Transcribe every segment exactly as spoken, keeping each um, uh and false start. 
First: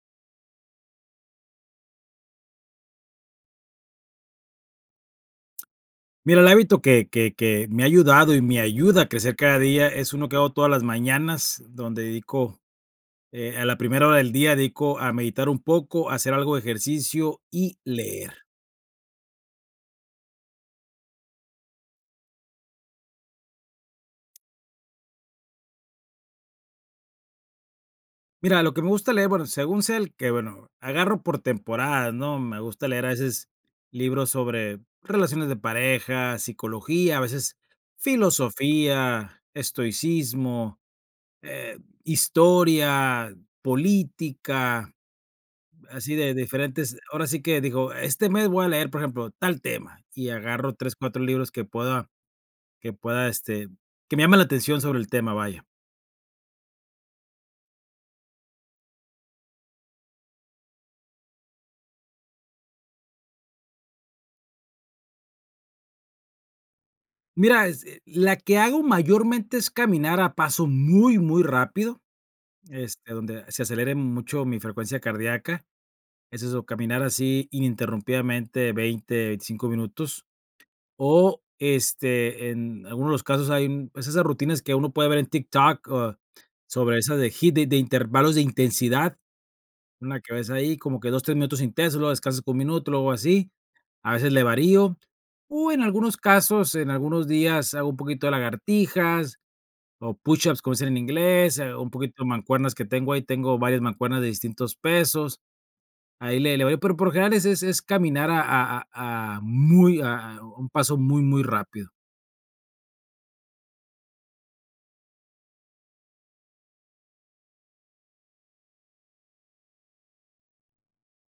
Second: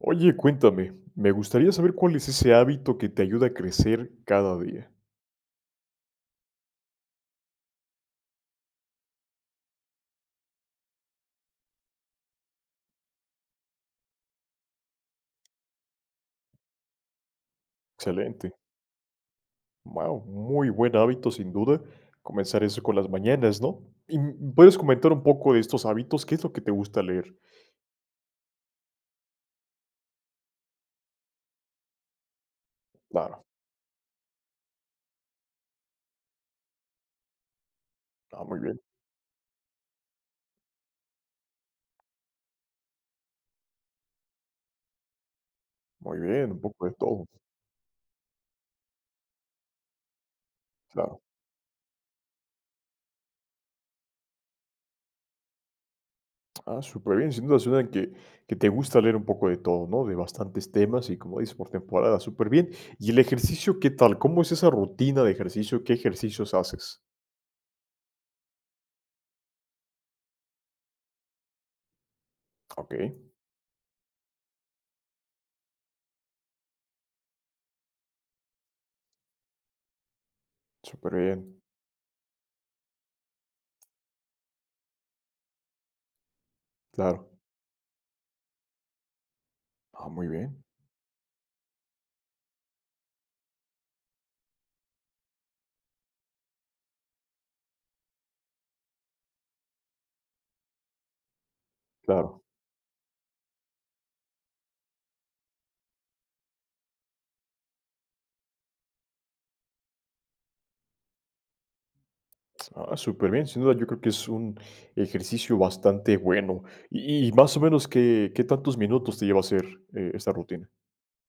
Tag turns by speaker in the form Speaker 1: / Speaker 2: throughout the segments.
Speaker 1: Oye, cuéntame, me gustaría saber cuál es ese hábito que te ayuda a crecer cada día.
Speaker 2: Mira, el hábito que que que me ha ayudado y me ayuda a crecer cada día, es uno que hago todas las mañanas, donde dedico, eh, a la primera hora del día, dedico a meditar un poco, a hacer algo de ejercicio y leer.
Speaker 1: Excelente. Wao, muy buen hábito, sin duda, comenzar así con las mañanas, ¿no? ¿Y, mm, puedes comentar un poco de estos hábitos?, ¿qué es lo que te gusta leer?
Speaker 2: Mira, lo que me gusta leer, bueno, según sea, el que Bueno, agarro por temporadas, ¿no?, me gusta leer a
Speaker 1: Claro.
Speaker 2: veces libros sobre relaciones de pareja, psicología, a veces
Speaker 1: Ah, muy bien.
Speaker 2: filosofía, estoicismo, eh, historia, política, así
Speaker 1: Muy
Speaker 2: de
Speaker 1: bien, un poco de
Speaker 2: diferentes ahora
Speaker 1: todo.
Speaker 2: sí que digo: "Este mes voy a leer, por ejemplo, tal tema", y agarro tres,
Speaker 1: Claro.
Speaker 2: cuatro libros que pueda que pueda, este que me llamen la atención sobre el tema, vaya.
Speaker 1: Ah, súper bien, sin duda suena que que te gusta leer un poco de todo, ¿no?, de bastantes temas y, como dices, por temporada, súper bien, y el ejercicio, ¿qué tal?, ¿cómo es esa rutina de ejercicio?, ¿qué ejercicios haces?
Speaker 2: Mira, es e la que hago mayormente es caminar a paso muy, muy rápido, este,
Speaker 1: Okey.
Speaker 2: donde se acelere mucho mi frecuencia cardíaca, es eso, caminar así ininterrumpidamente veinte, veinticinco minutos, o,
Speaker 1: Superbién.
Speaker 2: este, en algunos de los casos hay, pues, esas rutinas que uno puede ver en TikTok o sobre esa de de
Speaker 1: Claro.
Speaker 2: HIIT de intervalos de intensidad,
Speaker 1: Ah,
Speaker 2: una
Speaker 1: muy
Speaker 2: cada vez
Speaker 1: bien.
Speaker 2: ahí como que dos, tres minutos intenso, luego descansas un minuto o así, a veces le varío, o en algunos casos, en algunos días hago un poquito de lagartijas, o push-ups, como dicen en inglés, eh, un poquito de
Speaker 1: Claro.
Speaker 2: mancuernas que tengo ahí, tengo varias mancuernas de distintos pesos. Ahí le le voy, pero por lo general, es es caminar a a a a muy a a un paso muy, muy rápido.
Speaker 1: Ah, superbién, sin duda, yo creo que es un ejercicio bastante bueno. Y y más o menos, ¿qué qué tantos minutos te lleva a hacer, eh, esta rutina?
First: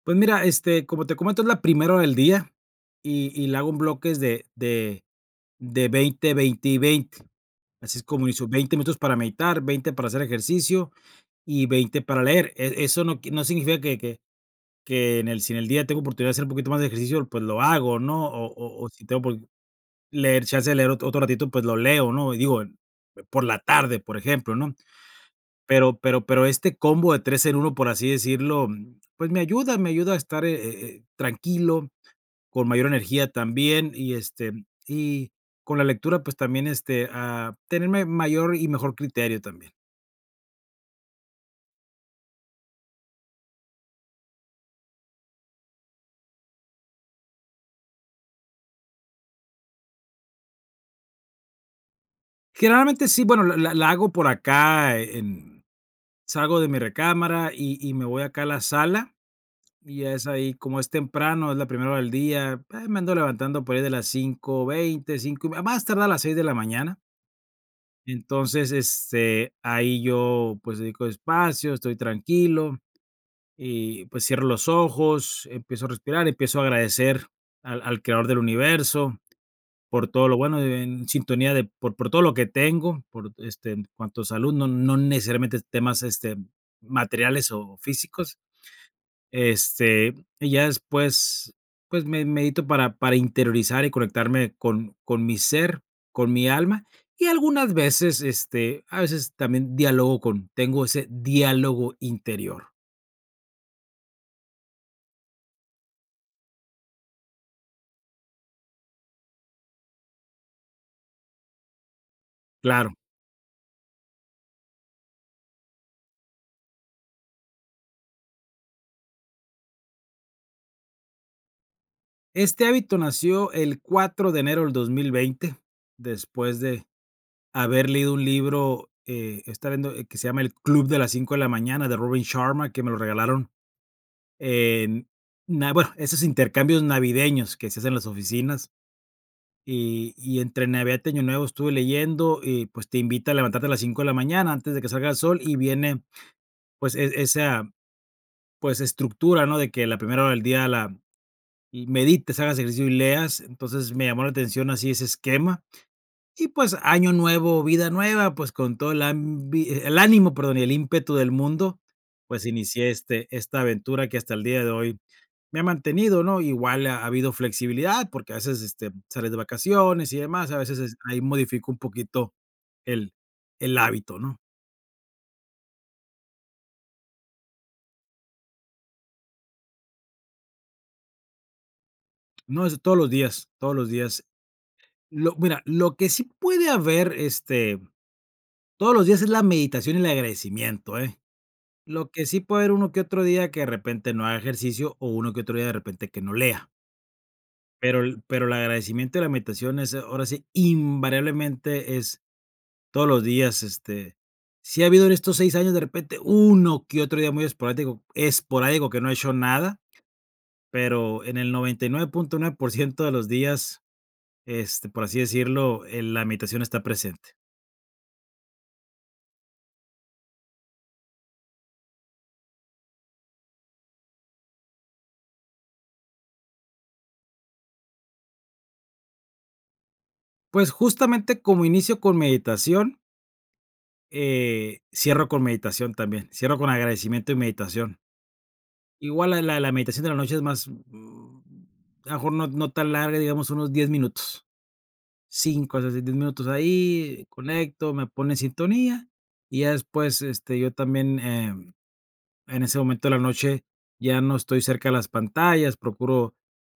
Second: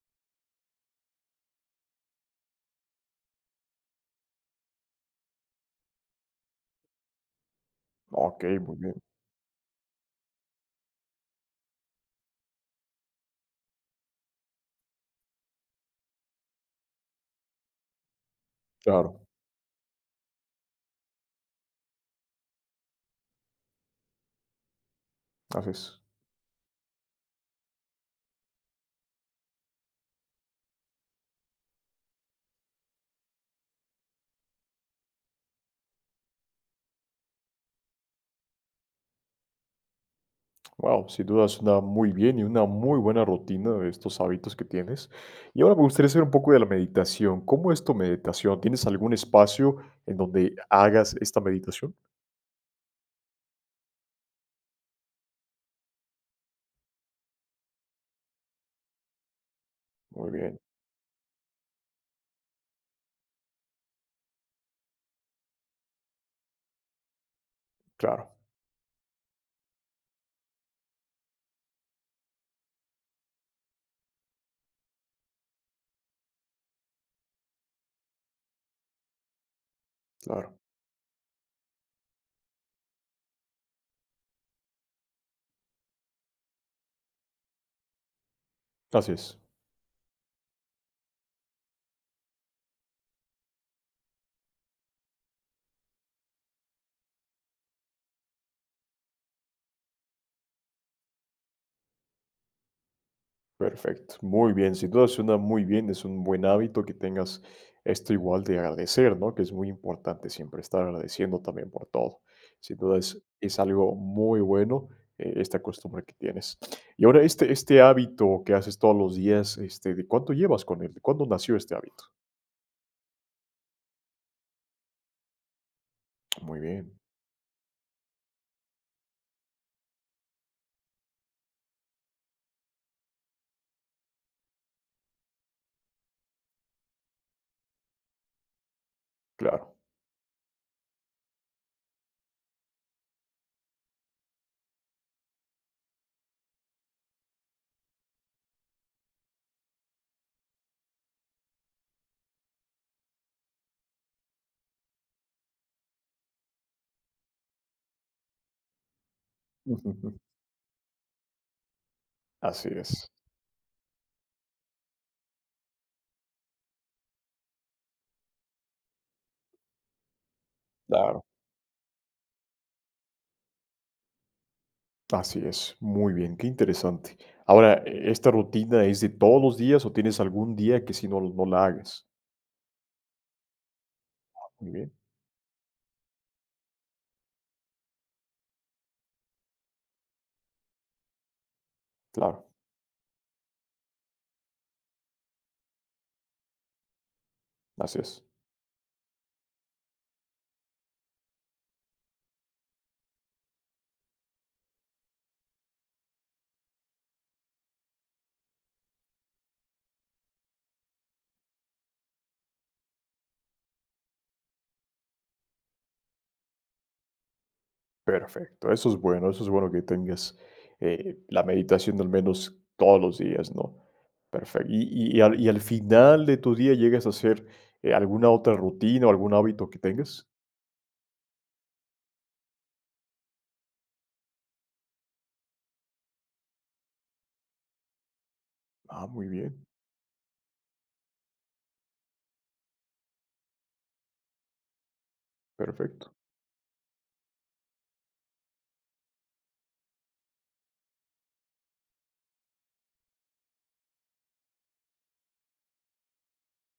Speaker 2: Pues mira, este, como te comento, es la primera hora del día, y y la hago bloques de de de veinte, veinte y veinte. Así es
Speaker 1: Ah,
Speaker 2: como hizo,
Speaker 1: okey,
Speaker 2: veinte
Speaker 1: muy
Speaker 2: minutos
Speaker 1: bien.
Speaker 2: para meditar, veinte para hacer ejercicio y veinte para leer. E eso no qui no significa que que que en el si en el día tengo oportunidad de hacer un poquito más de ejercicio, pues lo hago, ¿no?, o o o si tengo
Speaker 1: Claro.
Speaker 2: un poquito leer chance de leer otro otro ratito, pues lo leo, ¿no?, y digo, por la tarde, por ejemplo, ¿no?,
Speaker 1: Así
Speaker 2: pero
Speaker 1: es.
Speaker 2: pero pero este combo de tres en uno, por así decirlo, pues, me ayuda me ayuda a estar, eh, eh, eh, tranquilo, con mayor energía también, y este, y con la lectura, pues, también, este, a tener ma mayor y mejor criterio también.
Speaker 1: Guau, sin duda, suena muy bien, y una muy buena rutina de estos hábitos que tienes. Y ahora me gustaría saber un poco de la meditación, ¿cómo es tu meditación? ¿Tienes algún espacio en donde hagas esta meditación?
Speaker 2: Generalmente, sí, bueno, la la la hago por acá en salgo de mi recámara, y y me voy acá a la sala, y es
Speaker 1: Muy
Speaker 2: ahí
Speaker 1: bien.
Speaker 2: como es temprano, es la primera hora del día, ah, me ando levantando por ahí de las cinco veinte, cinco más más tardar a las seis de la mañana.
Speaker 1: Claro.
Speaker 2: Entonces, este, ahí, yo, pues, dedico espacio, estoy tranquilo, y, pues, cierro los ojos, empiezo a respirar, empiezo a agradecer al al creador del universo por todo lo
Speaker 1: Claro.
Speaker 2: bueno, e en sintonía de por por todo lo que tengo, por, este, en cuanto a salud, no no necesariamente temas, este, materiales o físicos,
Speaker 1: Gracias.
Speaker 2: este, y ya después, pues, me medito para para interiorizar, y conectarme con con mi ser, con mi alma. Y algunas veces, este, a veces también dialogo con tengo ese diálogo interior.
Speaker 1: Perfecto, muy bien. Sin duda suena muy bien, es un buen hábito que tengas esto igual de agradecer, ¿no? Que es muy importante siempre estar agradeciendo también por todo. Sin
Speaker 2: Claro.
Speaker 1: duda, es es algo muy bueno e esta costumbre que tienes. Y ahora este este hábito que haces todos los días, este, ¿de cuánto llevas con él?, ¿cuándo nació este hábito?
Speaker 2: Este hábito nació el cuatro de enero del dos mil veinte, después
Speaker 1: Muy
Speaker 2: de
Speaker 1: bien.
Speaker 2: haber leído un libro, eh, estaba viendo el que se llama El club de las 5 de la mañana, de Robin Sharma, que me lo regalaron. En, na bueno, esos intercambios navideños que se hace en las oficinas.
Speaker 1: Claro.
Speaker 2: Y y entre Navidad y Año Nuevo estuve leyendo, y, pues, te invita a levantarte a las cinco de la mañana antes de que salga el sol, y viene, pues, e esa, pues, estructura, ¿no? De que la primera hora del día la y medites, hagas ejercicio y leas. Entonces, me llamó la atención así ese esquema. Y pues, año nuevo, vida nueva, pues, con toda el ambi el ánimo perdón y el ímpetu del mundo, pues,
Speaker 1: Así
Speaker 2: inicié
Speaker 1: es.
Speaker 2: este esta aventura que hasta el día de hoy me ha mantenido, ¿no? Igual ha habido flexibilidad porque a veces, este, sales de vacaciones y demás, a veces es ahí
Speaker 1: Claro.
Speaker 2: modifico un poquito el el hábito, ¿no?
Speaker 1: Así es, muy bien, qué interesante, ahora, ¿esta rutina es de todos los días o tienes algún día que si no no la hagas?
Speaker 2: No, es de todos los días, todos los días,
Speaker 1: Muy bien.
Speaker 2: lo mira, lo que sí puede haber, este, todos los días es la meditación y el agradecimiento, ¿eh?, lo que sí
Speaker 1: Claro.
Speaker 2: puede haber uno que otro día que de repente no haga ejercicio o uno que otro día de repente que no lea.
Speaker 1: Así
Speaker 2: Pero el
Speaker 1: es.
Speaker 2: pero el agradecimiento y la meditación es, ahora sí, invariablemente es, todos los días, este, sí ha habido en estos seis años de repente uno que otro día muy esporático esporádico que no he hecho nada, pero en el noventa y nueve punto nueve por ciento de los días, este, por así decirlo, eh, la meditación está presente.
Speaker 1: Perfecto, eso es bueno, eso es bueno que tengas, eh, la meditación de al menos todos los días, ¿no?, perfecto, ¿y y al y al final de tu día llegas a hacer, eh, alguna otra rutina o algún hábito que tengas?
Speaker 2: Pues, justamente, como inicio con meditación eh, cierro con meditación también, cierro con agradecimiento y meditación.
Speaker 1: Ah, muy
Speaker 2: Igual la la
Speaker 1: bien.
Speaker 2: la meditación de la noche es más, mm, a lo mejor no no tan larga, digamos, unos diez minutos, cinco hasta diez
Speaker 1: Perfecto.
Speaker 2: minutos, ahí, conecto, me pone en sintonía, y ya después, este, yo también, em, en ese momento de la noche ya no estoy cerca de las pantallas, procuro,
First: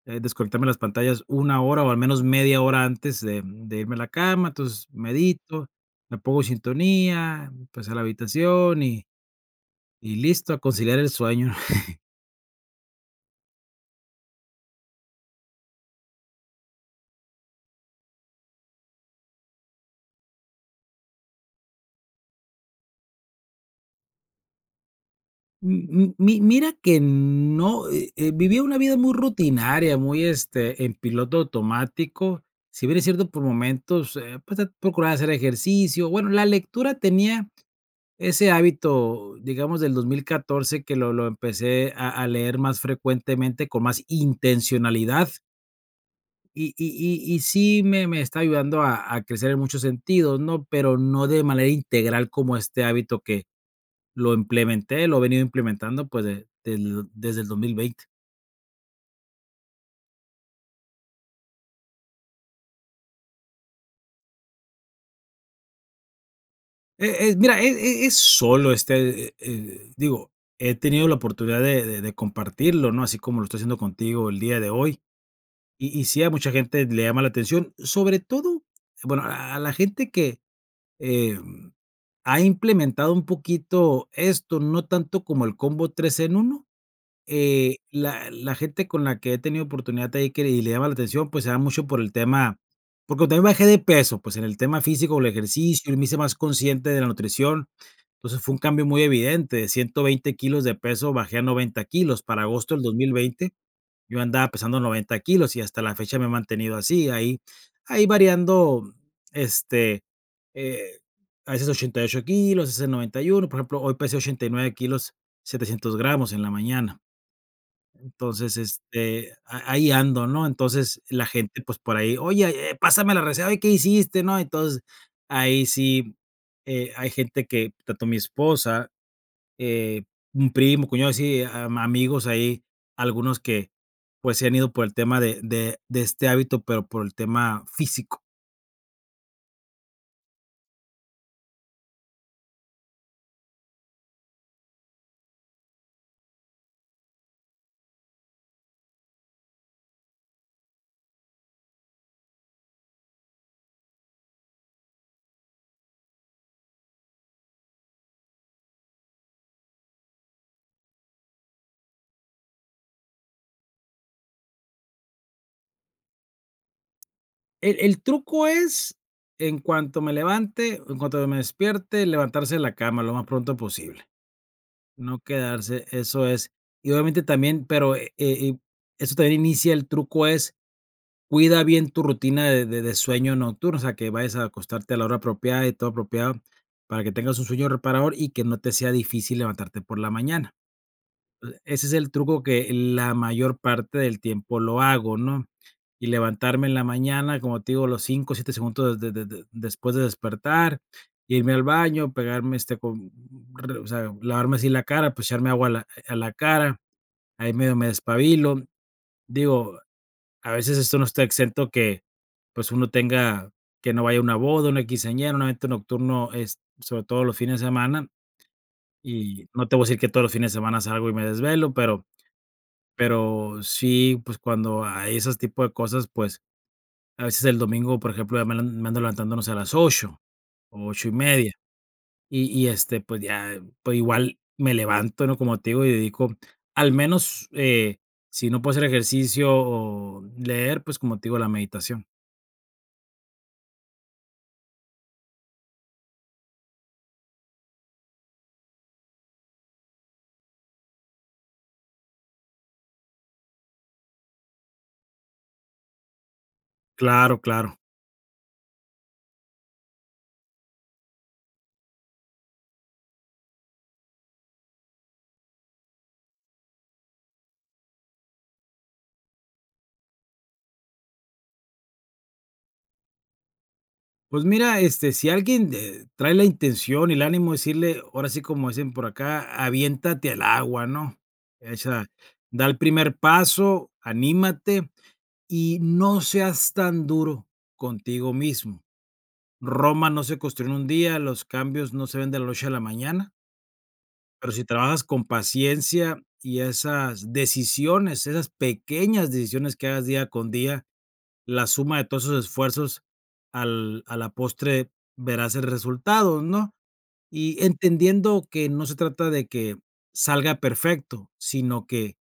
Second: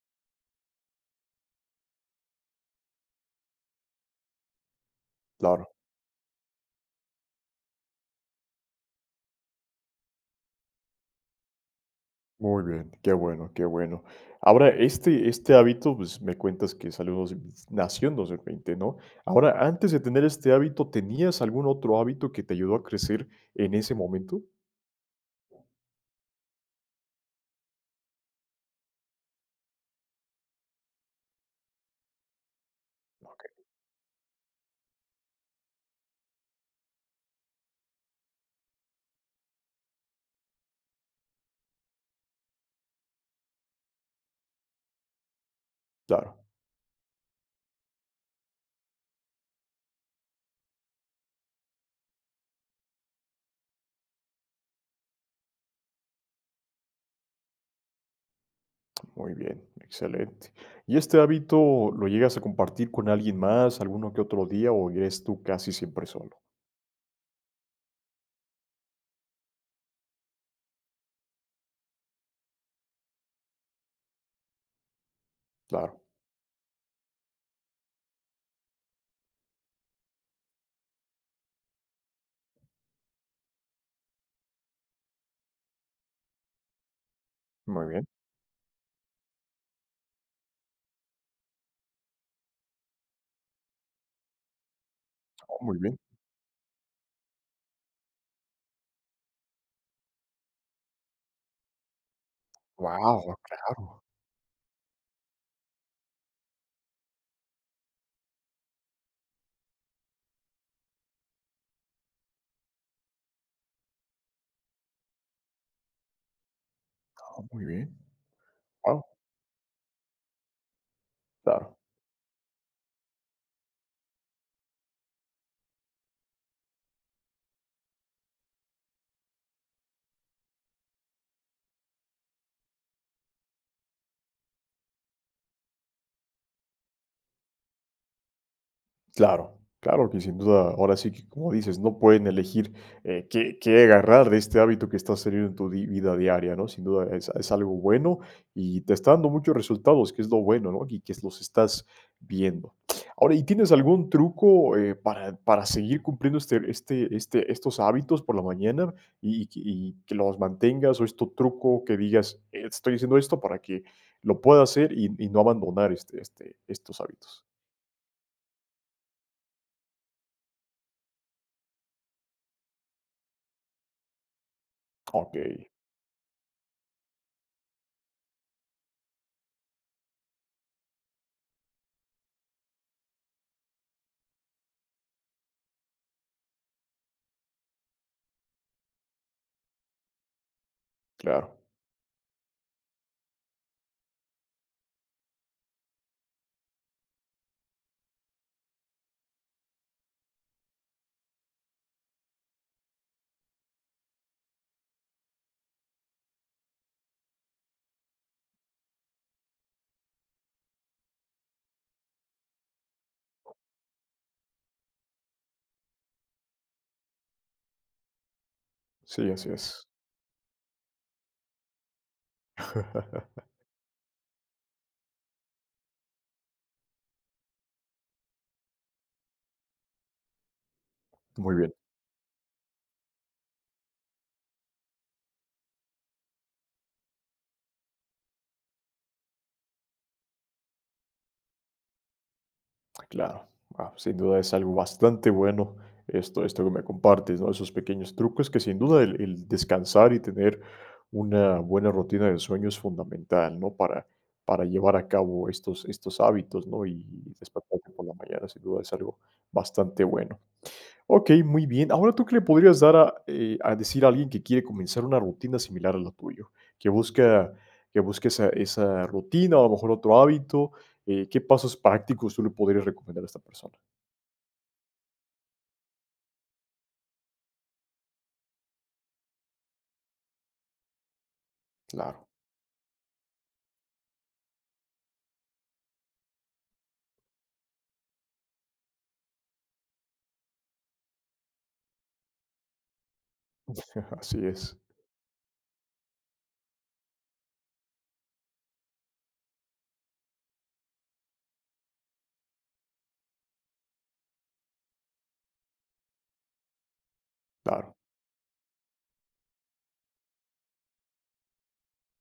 Speaker 2: eh, desconectarme de las pantallas una hora, o al menos media hora antes de, mm, de irme a la cama, entonces medito,
Speaker 1: Claro.
Speaker 2: me pongo en sintonía, pues a la habitación, y y listo a conciliar el sueño.
Speaker 1: Muy bien, qué bueno, qué bueno, ahora, este este hábito, pues, me cuentas que salió dos nació en dos mil veinte, ¿no?, ahora, antes de tener este hábito, ¿tenías algún otro hábito que te ayudó a crecer en ese momento?
Speaker 2: M m mi mira que no, eh eh, vivía una vida muy rutinaria, muy, este, en piloto automático, si bien es cierto, por
Speaker 1: Okey.
Speaker 2: momentos, eh, pues de procurar hacer ejercicio, bueno, la lectura, tenía ese hábito, digamos, del dos mil catorce que lo lo empecé a a leer más frecuentemente con más intencionalidad.
Speaker 1: Claro.
Speaker 2: Y y y y sí me me está ayudando a a crecer en muchos sentidos, ¿no?, pero no de manera integral como este hábito que lo implementé lo he venido implementando, pues, de del desde el dos mil veinte.
Speaker 1: Muy bien, excelente, y este hábito, ¿lo llegas a compartir con alguien más, alguno que otro día, o es tú casi siempre solo?
Speaker 2: Eh eh, mira, e e es solo este, eh eh, digo, he tenido la oportunidad de de de compartirlo, ¿no?, así como lo estoy haciendo contigo el día de hoy, y
Speaker 1: Claro.
Speaker 2: y sí a mucha gente le llama la atención, sobre todo, bueno, a a la gente que, eh, ha implementado un poquito esto, no tanto como el combo tres en uno, eh,
Speaker 1: Muy bien.
Speaker 2: la la gente con la que he tenido oportunidad de ahí, y le llama la atención, pues, se da mucho por el tema porque también bajé de peso, pues, en el tema físico, el
Speaker 1: Oh, muy
Speaker 2: ejercicio, y
Speaker 1: bien.
Speaker 2: me hice más consciente de la nutrición, entonces, fue un cambio muy evidente, de ciento veinte kilos de peso bajé a noventa kilos para agosto del dos mil
Speaker 1: Wao,
Speaker 2: veinte,
Speaker 1: claro.
Speaker 2: yo andaba pesando noventa kilos y hasta la fecha me he mantenido así, ahí ahí variando, este, eh, a veces ochenta y ocho kilos, a veces noventa y uno, por ejemplo, hoy pesé ochenta y nueve kilos Setecientos gramos en la mañana
Speaker 1: Ah, muy bien,
Speaker 2: entonces,
Speaker 1: wao.
Speaker 2: este, a ahí ando, ¿no?, entonces, la gente,
Speaker 1: Claro.
Speaker 2: pues, por ahí: "Oye, eh, pásame la receta, ¿oye qué hiciste?", ¿no?, entonces, ahí sí, eh, hay gente que tanto mi esposa, eh, un primo, cuñado así, am amigos ahí, algunos que, pues, se han ido por el tema de de de este hábito, pero por el tema físico.
Speaker 1: Claro, claro que sin duda, ahora sí que cómo dices, no pueden elegir, eh, qué qué agarrar de este hábito que estás teniendo en tu di vida diaria, ¿no? Sin duda es es algo bueno y te está dando muchos resultados, que es lo bueno, ¿no? Y que s los estás viendo. Ahora y, ¿tienes algún truco, eh, para para seguir cumpliendo este este este estos hábitos por la mañana? Y y que y que los mantengas o es tu truco, que digas: "Estoy haciendo esto para que lo pueda hacer y y no abandonar este este estos hábitos".
Speaker 2: El el truco es en cuanto me levante en cuanto me despierte, levantarse de la cama lo más pronto posible. No
Speaker 1: Okey.
Speaker 2: quedarse, eso es y obviamente también pero e eh, y esto también inicia el truco es, cuida bien tu rutina de de de sueño nocturno, o sea, que vayas a acostarte a la hora apropiada y todo apropiado para que tengas un sueño reparador y que no te sea difícil levantarte por la mañana.
Speaker 1: Claro.
Speaker 2: E ese es el truco que la mayor parte del tiempo lo hago, ¿no? Y levantarme en la mañana, como te digo, a los cinco, siete segundos de de de después de despertar, irme al baño, pegarme este con, b b rr o sea, lavarme así la cara, pues echarme agua a la, eh, a la cara, ahí medio me despabilo. Digo, a veces esto no está exento que, pues, uno tenga que no vaya a una boda, una quinceañera, un evento nocturno es sobre todo los fines de semana,
Speaker 1: Sí,
Speaker 2: y
Speaker 1: así
Speaker 2: no te voy
Speaker 1: es.
Speaker 2: a decir que todos los fines de semana salgo y me desvelo, pero pero sí, pues cuando hay esos tipo de cosas, pues, a veces el domingo, por ejemplo, ya me le me ando ando levantando no sé, a las ocho o ocho y media.
Speaker 1: Muy bien.
Speaker 2: Y y este pues ya, pues igual me levanto, ¿no? Como te digo, y dedico, al menos, eh, si no puedo hacer ejercicio o leer, pues, como te digo, la meditación.
Speaker 1: Claro, guau, sin duda es algo bastante bueno esto esto que me compartes, ¿no? Esos pequeños trucos que sin duda el el descansar y tener una buena rutina de sueño es fundamental, ¿no? Para para llevar a cabo estos estos hábitos, ¿no? Y
Speaker 2: Claro, claro.
Speaker 1: despertarte por la mañana, sin duda, es algo bastante bueno. Okey, muy bien. Ahora, ¿tú qué le podrías dar a eh, a decir a alguien que quiere comenzar una rutina similar a la tuya? Que busca que busque esa esa rutina, o a lo mejor otro hábito, eh, ¿qué pasos prácticos tú le podrías recomendar a esta persona?
Speaker 2: Pues mira, este, si alguien de trae la intención y el ánimo decirle, ahora sí, como dicen por acá: "Aviéntate al agua", ¿no? Echa
Speaker 1: Claro.
Speaker 2: da el primer paso, anímate, y no seas tan duro contigo mismo. Roma no se construyó en un día, los cambios no se ven de la noche a la mañana.
Speaker 1: Así
Speaker 2: Pero si
Speaker 1: es.
Speaker 2: trabajas con paciencia y esas decisiones, esas pequeñas decisiones que hagas día con día, la suma de todos esos esfuerzos al a la postre verás el resultado, ¿no? Y
Speaker 1: Claro.
Speaker 2: entendiendo que no se trata de que salga perfecto, sino que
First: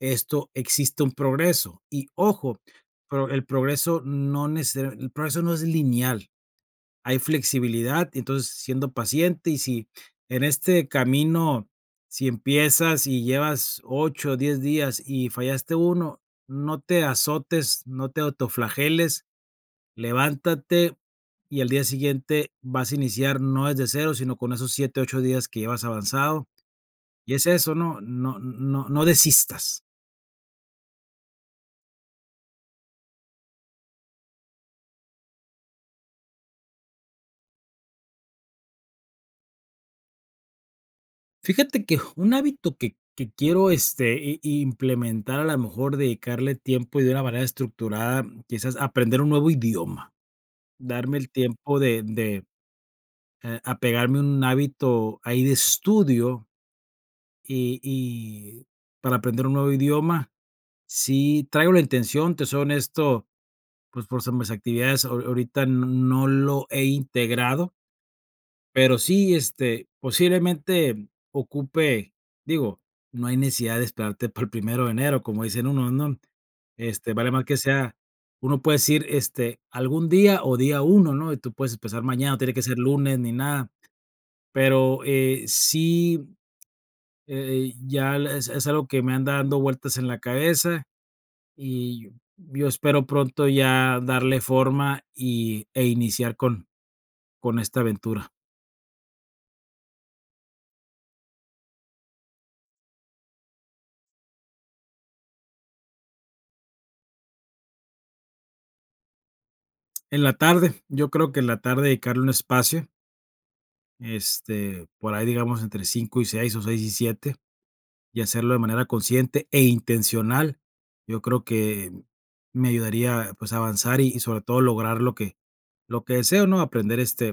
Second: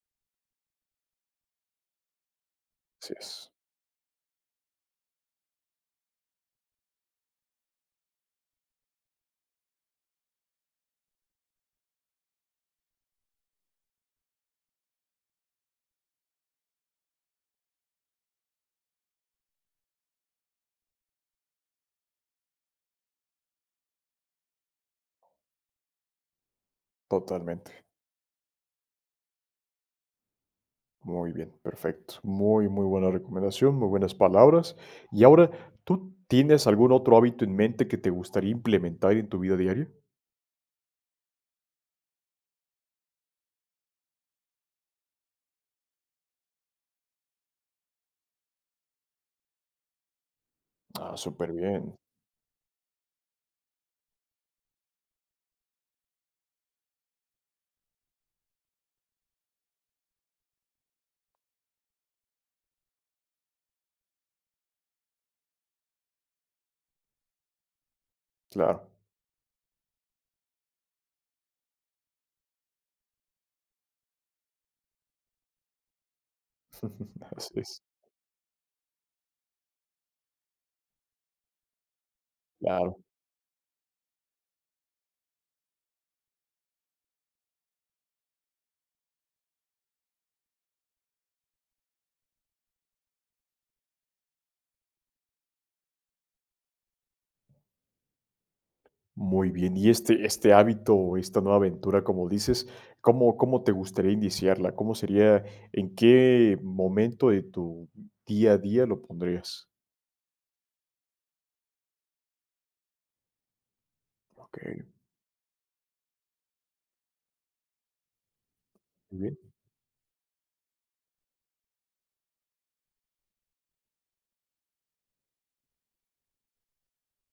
Speaker 2: esto existe un progreso, y ojo
Speaker 1: Así
Speaker 2: pero el
Speaker 1: es.
Speaker 2: progreso no necesaria el progreso no es lineal, hay flexibilidad y entonces siendo paciente y si en este camino si empiezas y llevas ocho, diez días y fallaste uno, no te azotes, no te autoflageles, levántate, y al día siguiente vas a iniciar, no desde cero sino con esos siete, ocho días que llevas avanzado, y es eso,
Speaker 1: Totalmente.
Speaker 2: ¿no? No no no desistas.
Speaker 1: Muy bien, perfecto. Muy, muy buena recomendación, muy buenas palabras. Y ahora, ¿tú tienes algún otro hábito en mente que te gustaría implementar en tu vida diaria?
Speaker 2: Fíjate que ju un hábito que que quiero, este, i implementar, a lo mejor dedicarle tiempo y de una manera estructurada, quizás aprender un nuevo idioma,
Speaker 1: Ah,
Speaker 2: darme el tiempo
Speaker 1: superbién.
Speaker 2: de de, eh, apegarme a un hábito ahí de estudio y y para aprender un nuevo idioma, sí traigo la intención, te soy honesto, pues, por s mis actividades, aho ahorita no lo he integrado
Speaker 1: Claro.
Speaker 2: pero sí, este, posiblemente ocupe digo, no hay necesidad de esperarte para el primero de enero, como dicen unos, ¿no?, este, vale mal
Speaker 1: Así
Speaker 2: que
Speaker 1: es.
Speaker 2: sea uno puede decir, este, algún día o día uno, ¿no?, y tú puedes empezar mañana, no tiene que ser
Speaker 1: Claro.
Speaker 2: lunes ni nada, pero, eh, sí, eh eh, ya es es algo que me anda dando vueltas en la cabeza y yo espero pronto ya darle forma y e iniciar con con esta aventura.
Speaker 1: Muy bien, y este este hábito o esta nueva aventura como dices, ¿cómo cómo te gustaría iniciarla?, ¿cómo sería?, ¿en qué momento de tu día a día lo pondrías?
Speaker 2: En la tarde, yo creo que en la tarde dedicarle un espacio.
Speaker 1: Okey.
Speaker 2: Este, por ahí digamos entre cinco y seis o seis y siete, y hacerlo de manera
Speaker 1: Muy
Speaker 2: consciente
Speaker 1: bien.
Speaker 2: e intencional, yo creo que me ayudaría pues, a avanzar y sobre todo lograr lo que lo que deseo, ¿no? Aprender este,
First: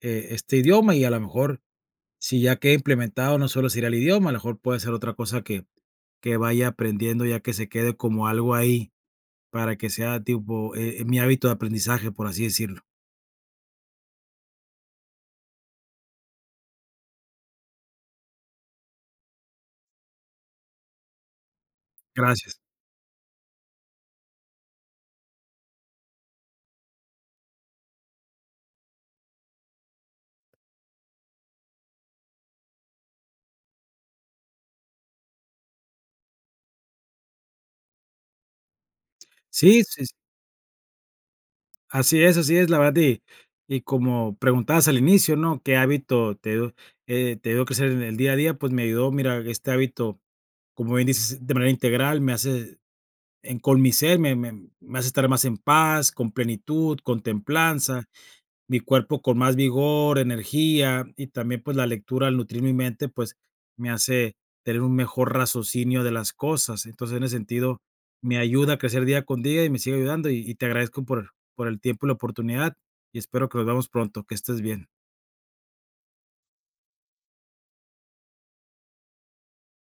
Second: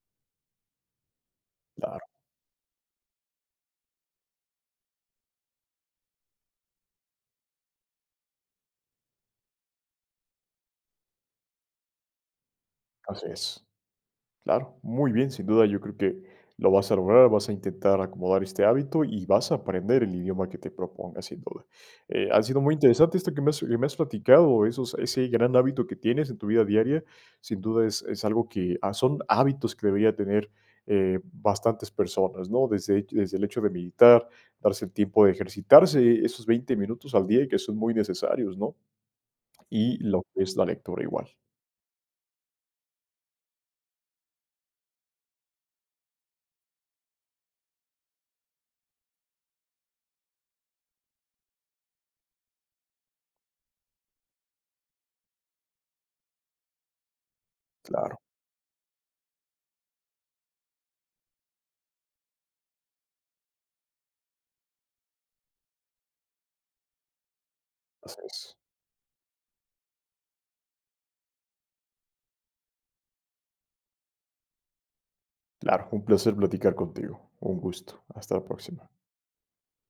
Speaker 2: eh, este idioma y a lo mejor,
Speaker 1: Claro.
Speaker 2: si ya queda implementado, no solo sería el idioma, a lo mejor puede ser otra cosa que que vaya aprendiendo ya que se quede como algo ahí para que sea tipo, eh, mi hábito de aprendizaje, por así decirlo.
Speaker 1: Así es. Claro, muy bien, sin duda yo creo que lo vas a lograr, vas a intentar acomodar este hábito y vas a aprender el idioma que te propongas, sin duda. Eh, ha
Speaker 2: Gracias.
Speaker 1: sido muy interesante esto que me has que me has platicado, esos ese gran hábito que tienes en tu vida diaria, sin duda es es algo que, ah, son hábitos que deberían tener eh, bastantes personas, ¿no?, desde desde el hecho de meditar, darse el tiempo, de ejercitarse esos veinte minutos al día y que son muy necesarios, ¿no?,
Speaker 2: Sí,
Speaker 1: y
Speaker 2: sí, s
Speaker 1: lo que es la lectura igual.
Speaker 2: Así es, así es, la verdad. Y y como preguntabas al inicio, ¿no?: "¿Qué hábito te, eh, te ayudó a crecer en el día a día?". Pues, me ayudó, mira, este hábito, como bien dices, de manera integral, me hace en con mi ser, me me me hace estar más en paz, con plenitud, con templanza,
Speaker 1: Claro.
Speaker 2: mi cuerpo con más vigor, energía y también, pues, la lectura al nutrir mi mente, pues, me hace tener un mejor razocinio de las cosas. Entonces, en ese sentido,
Speaker 1: Así
Speaker 2: me
Speaker 1: es.
Speaker 2: ayuda a crecer día con día y me sigue ayudando y y te agradezco por por el tiempo y la oportunidad, y espero que nos veamos pronto, que estés bien.
Speaker 1: Claro, un placer platicar contigo, un gusto. Hasta la próxima.